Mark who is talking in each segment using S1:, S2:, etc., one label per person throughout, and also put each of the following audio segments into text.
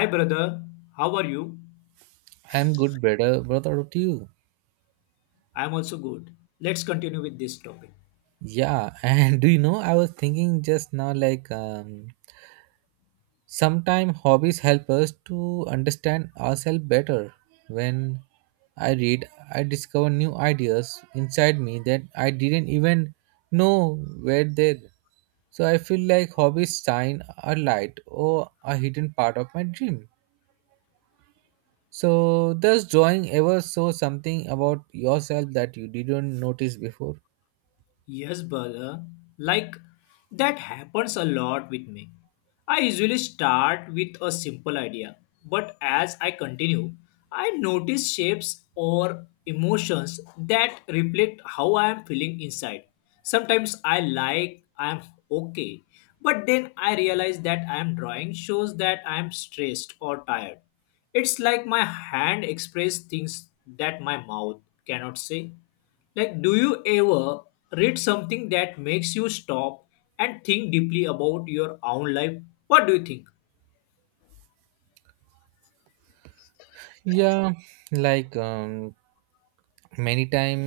S1: Hi, brother. How are you?
S2: I'm good, brother. What about you?
S1: I am also good. Let's continue with this topic.
S2: Yeah, and do you know? I was thinking just now, sometimes hobbies help us to understand ourselves better. When I read, I discover new ideas inside me that I didn't even know were there. So I feel like hobbies shine a light or a hidden part of my dream. So does drawing ever show something about yourself that you didn't notice before?
S1: Yes, brother. Like that happens a lot with me. I usually start with a simple idea, but as I continue, I notice shapes or emotions that reflect how I am feeling inside. Sometimes I like I am okay, but then I realize that I am drawing shows that I am stressed or tired. It's like my hand expresses things that my mouth cannot say. Like, do you ever read something that makes you stop and think deeply about your own life? What do you think?
S2: Yeah, like many time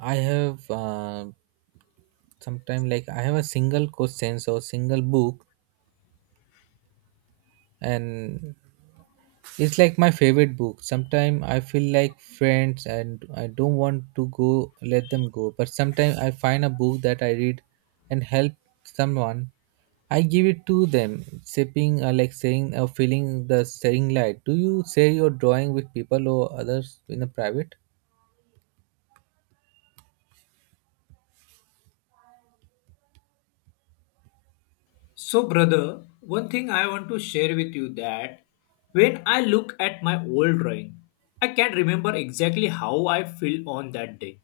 S2: I have sometime like I have a single questions or single book, and it's like my favorite book. Sometimes I feel like friends and I don't want to go let them go, but sometimes I find a book that I read and help someone, I give it to them sipping, like saying or feeling the sharing light. Do you share your drawing with people or others in a private?
S1: So, brother, one thing I want to share with you that when I look at my old drawing, I can't remember exactly how I feel on that day.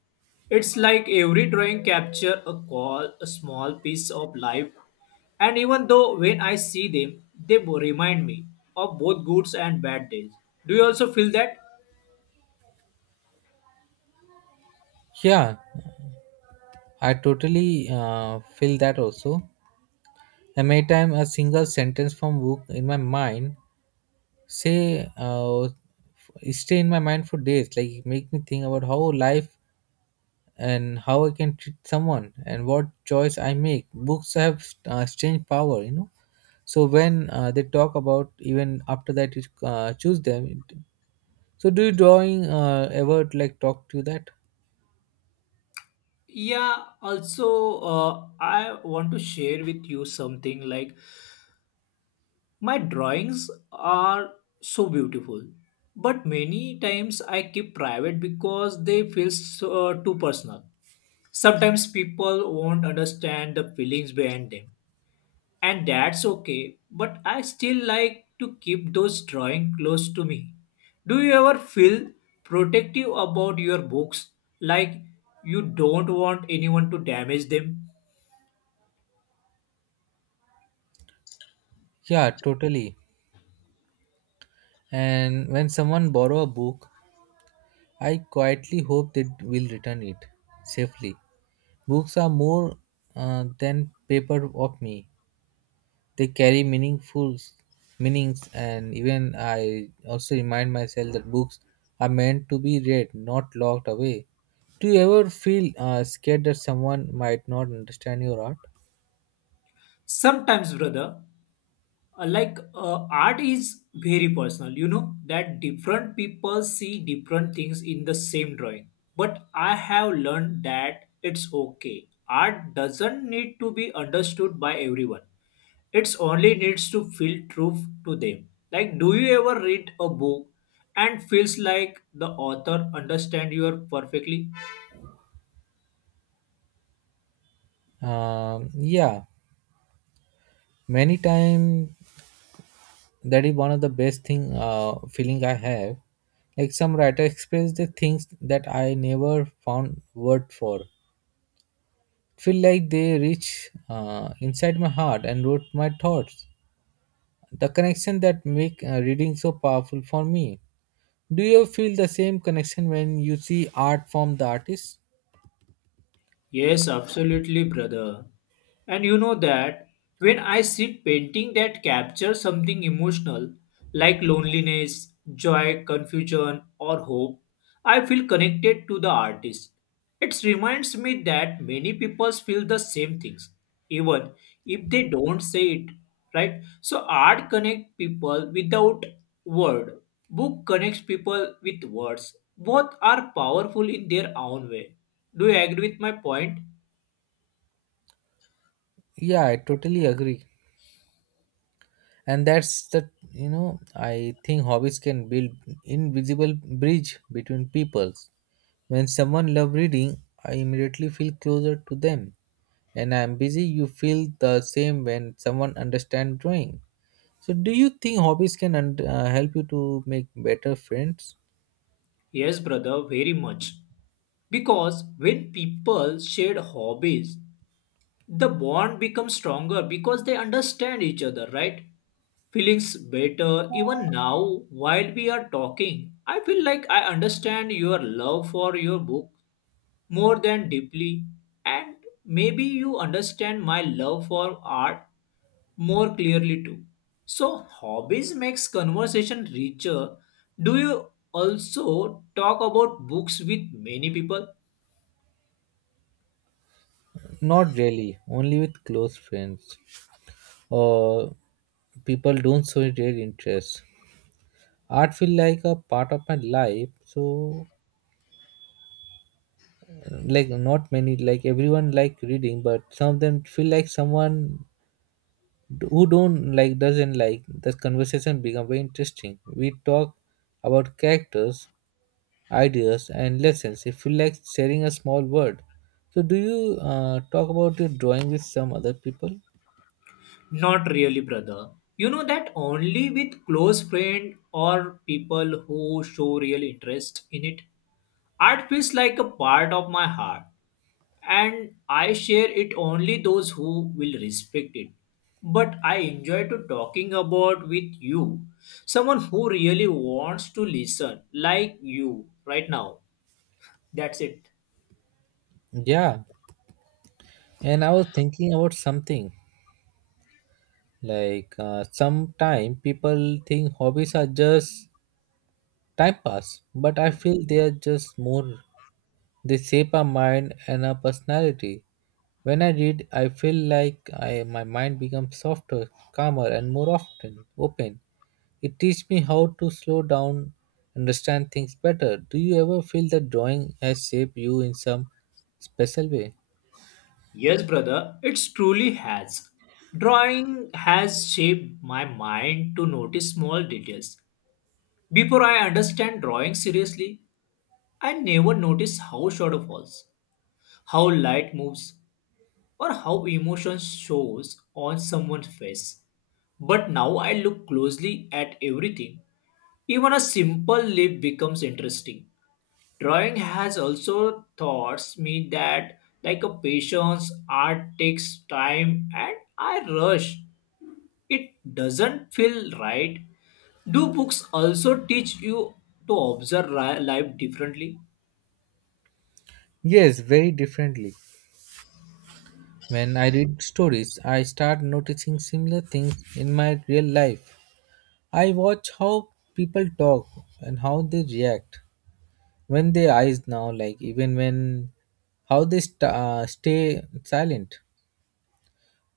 S1: It's like every drawing capture a call, a small piece of life, and even though when I see them, they remind me of both good and bad days. Do you also feel that?
S2: Yeah, I totally feel that also. And many time a single sentence from book in my mind say uh, f- stay in my mind for days. Like it make me think about how life and how I can treat someone and what choice I make. Books have strange power, you know. So when they talk about even after that you choose them. So do you drawing ever like talk to that?
S1: Yeah, also, I want to share with you something like my drawings are so beautiful, but many times I keep private because they feel so, too personal. Sometimes people won't understand the feelings behind them, and that's okay, but I still like to keep those drawings close to me. Do you ever feel protective about your books, like you don't want anyone to damage them?
S2: Yeah, totally. And when someone borrow a book, I quietly hope they will return it safely. Books are more than paper of me. They carry meaningful meanings, and even I also remind myself that books are meant to be read, not locked away. Do you ever feel scared that someone might not understand your art?
S1: Sometimes, brother, like art is very personal. You know that different people see different things in the same drawing. But I have learned that it's okay. Art doesn't need to be understood by everyone. It's only needs to feel true to them. Like, do you ever read a book and feels like the author understand you perfectly?
S2: Yeah, many times that is one of the best thing feeling I have, like some writer express the things that I never found word for, feel like they reach inside my heart and wrote my thoughts, the connection that make reading so powerful for me. Do you feel the same connection when you see art from the artist?
S1: Yes, absolutely, brother. And you know that when I see painting that capture something emotional like loneliness, joy, confusion, or hope, I feel connected to the artist. It reminds me that many people feel the same things, even if they don't say it, right? So art connects people without word. Book connects people with words. Both are powerful in their own way. Do you agree with my point?
S2: Yeah, I totally agree, and that's the, you know, I think hobbies can build invisible bridge between peoples. When someone loves reading, I immediately feel closer to them. And I'm busy, you feel the same when someone understands drawing. So, do you think hobbies can help you to make better friends?
S1: Yes, brother, very much. Because when people share hobbies, the bond becomes stronger because they understand each other, right? Feelings better even now while we are talking. I feel like I understand your love for your book more than deeply, and maybe you understand my love for art more clearly too. So hobbies makes conversation richer. Do you also talk about books with many people?
S2: Not really, only with close friends or people don't show their interest. Art feel like a part of my life, so like not many like everyone like reading, but some of them feel like someone who don't like doesn't like, the conversation become very interesting. We talk about characters, ideas and lessons. It feel like sharing a small world. So do you talk about your drawing with some other people?
S1: Not really, brother. You know that only with close friend or people who show real interest in it. Art feels like a part of my heart, and I share it only those who will respect it. But I enjoy to talking about with you, someone who really wants to listen, like you right now. That's it.
S2: Yeah, and I was thinking about something, sometime people think hobbies are just time pass, but I feel they are just more. They shape our mind and our personality. When I read, I feel like my mind becomes softer, calmer, and more often open. It teaches me how to slow down, understand things better. Do you ever feel that drawing has shaped you in some special way?
S1: Yes, brother, it truly has. Drawing has shaped my mind to notice small details. Before I understand drawing seriously, I never noticed how shadow falls, how light moves, or how emotion shows on someone's face. But now I look closely at everything. Even a simple leaf becomes interesting. Drawing has also taught me that like a patience, art takes time and I rush. It doesn't feel right. Do books also teach you to observe life differently?
S2: Yes, very differently. When I read stories, I start noticing similar things in my real life. I watch how people talk and how they react, when they eyes now, like even when how they stay silent.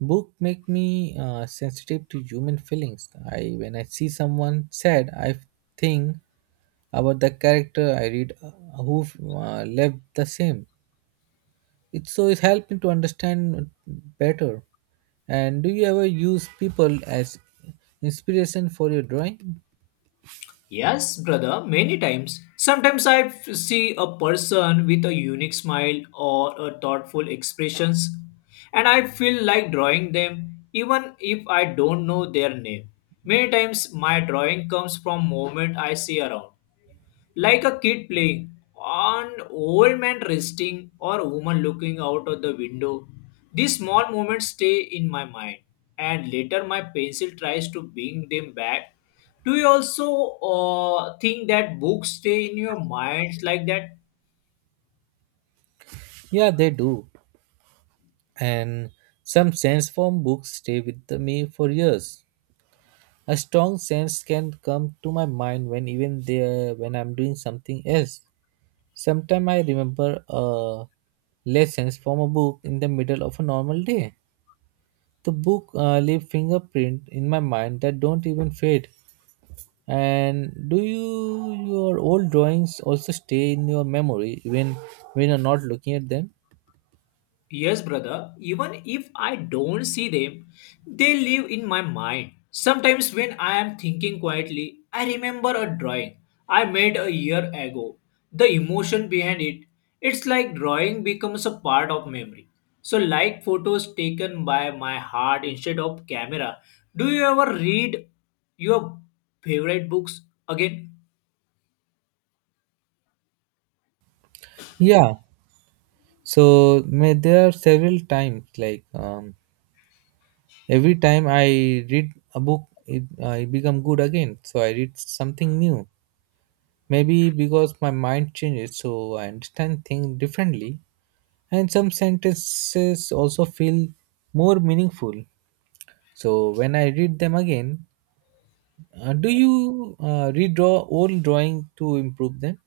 S2: Book make me sensitive to human feelings. I when I see someone sad, I think about the character I read, who left the same. It so it helped me to understand better. And do you ever use people as inspiration for your drawing?
S1: Yes, brother, many times. Sometimes I see a person with a unique smile or a thoughtful expressions and I feel like drawing them even if I don't know their name. Many times my drawing comes from moment I see around like a kid playing, an old man resting, or a woman looking out of the window. These small moments stay in my mind, and later my pencil tries to bring them back. Do you also think that books stay in your minds like that?
S2: Yeah, they do. And some sense from books stay with me for years. A strong sense can come to my mind when even there when I'm doing something else. Sometimes I remember lessons from a book in the middle of a normal day. The book leave fingerprint in my mind that don't even fade. And do you, your old drawings also stay in your memory when you're not looking at them?
S1: Yes, brother, even if I don't see them, they live in my mind. Sometimes when I am thinking quietly, I remember a drawing I made a year ago. The emotion behind it, it's like drawing becomes a part of memory. So like photos taken by my heart instead of camera. Do you ever read your favorite books again?
S2: Yeah. So may there are several times every time I read a book, it I become good again. So I read something new. Maybe because my mind changes, so I understand things differently. And some sentences also feel more meaningful. So when I read them again, do you redraw old drawing to improve them?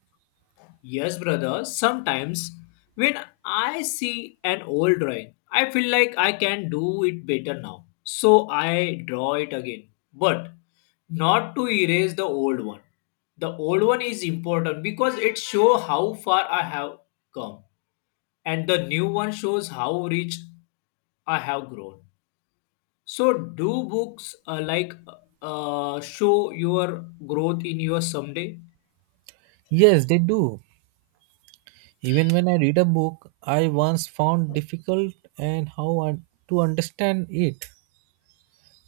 S1: Yes, brother. Sometimes when I see an old drawing, I feel like I can do it better now. So I draw it again. But not to erase the old one. The old one is important because it shows how far I have come. And the new one shows how rich I have grown. So do books like show your growth in your someday?
S2: Yes, they do. Even when I read a book, I once found difficult and how to understand it.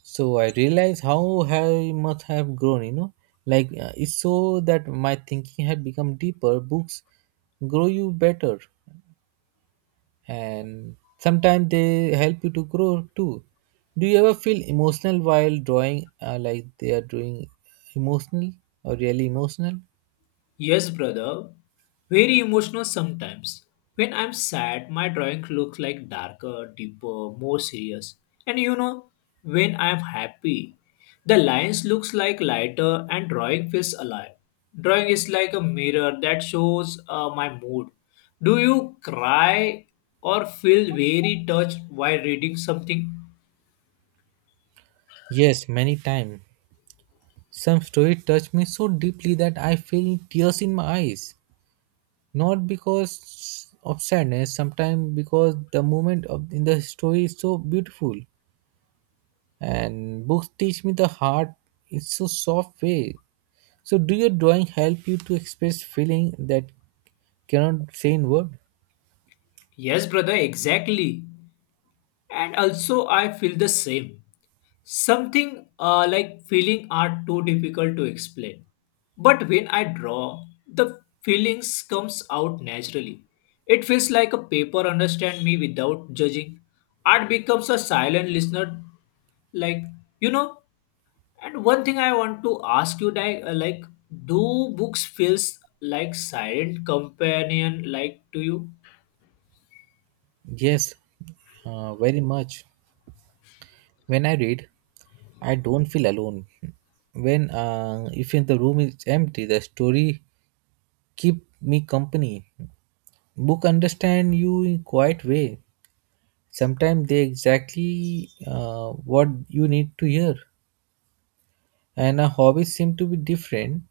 S2: So I realized how I must have grown, you know, it's so that my thinking had become deeper. Books grow you better, and sometimes they help you to grow too. Do you ever feel emotional while drawing, like they are doing emotional or really emotional?
S1: Yes, brother. Very emotional sometimes. When I'm sad, my drawing looks like darker, deeper, more serious. And you know, when I'm happy, the lines looks like lighter and drawing feels alive. Drawing is like a mirror that shows my mood. Do you cry or feel very touched while reading something?
S2: Yes, many times. Some story touched me so deeply that I feel tears in my eyes, not because of sadness, sometimes because the moment of in the story is so beautiful. And books teach me the heart is so soft way. So do your drawing help you to express feeling that cannot say in word?
S1: Yes, brother, exactly. And also I feel the same. Something like feeling are too difficult to explain. But when I draw, the feelings comes out naturally. It feels like a paper understand me without judging. Art becomes a silent listener, like you know. And one thing I want to ask you, like, do books feels like silent companion, like to you?
S2: Yes, very much. When I read I don't feel alone. When, if in the room is empty, the story keep me company. Book understand you in quiet way. Sometimes they exactly what you need to hear. And our hobbies seem to be different,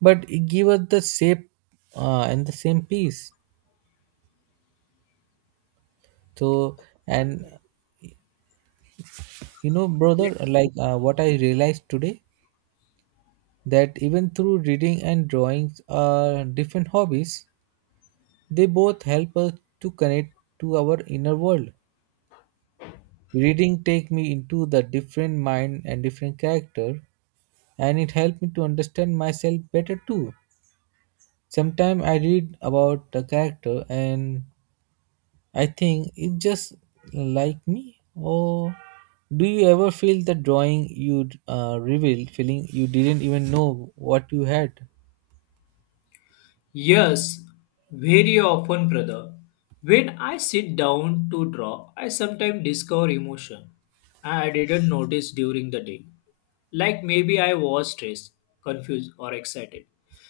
S2: but it give us the same, and the same piece. So, and you know brother, what I realized today, that even through reading and drawings are different hobbies, they both help us to connect to our inner world. Reading take me into the different mind and different character, and it helped me to understand myself better too. Sometimes I read about the character and I think it's just like me. Or do you ever feel the drawing you revealed, feeling you didn't even know what you had?
S1: Yes, very often, brother. When I sit down to draw, I sometimes discover emotion I didn't notice during the day. Like maybe I was stressed, confused, or excited.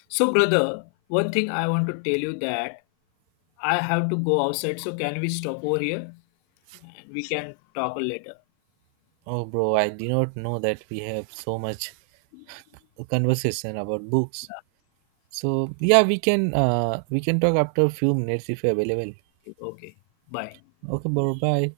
S1: So, brother, one thing I want to tell you that I have to go outside. So, can we stop over here? And we can talk later.
S2: Oh, bro, I did not know that we have so much conversation about books. So yeah, we can we can talk after a few minutes if you're available.
S1: Okay, bye.
S2: Okay, bro, bye.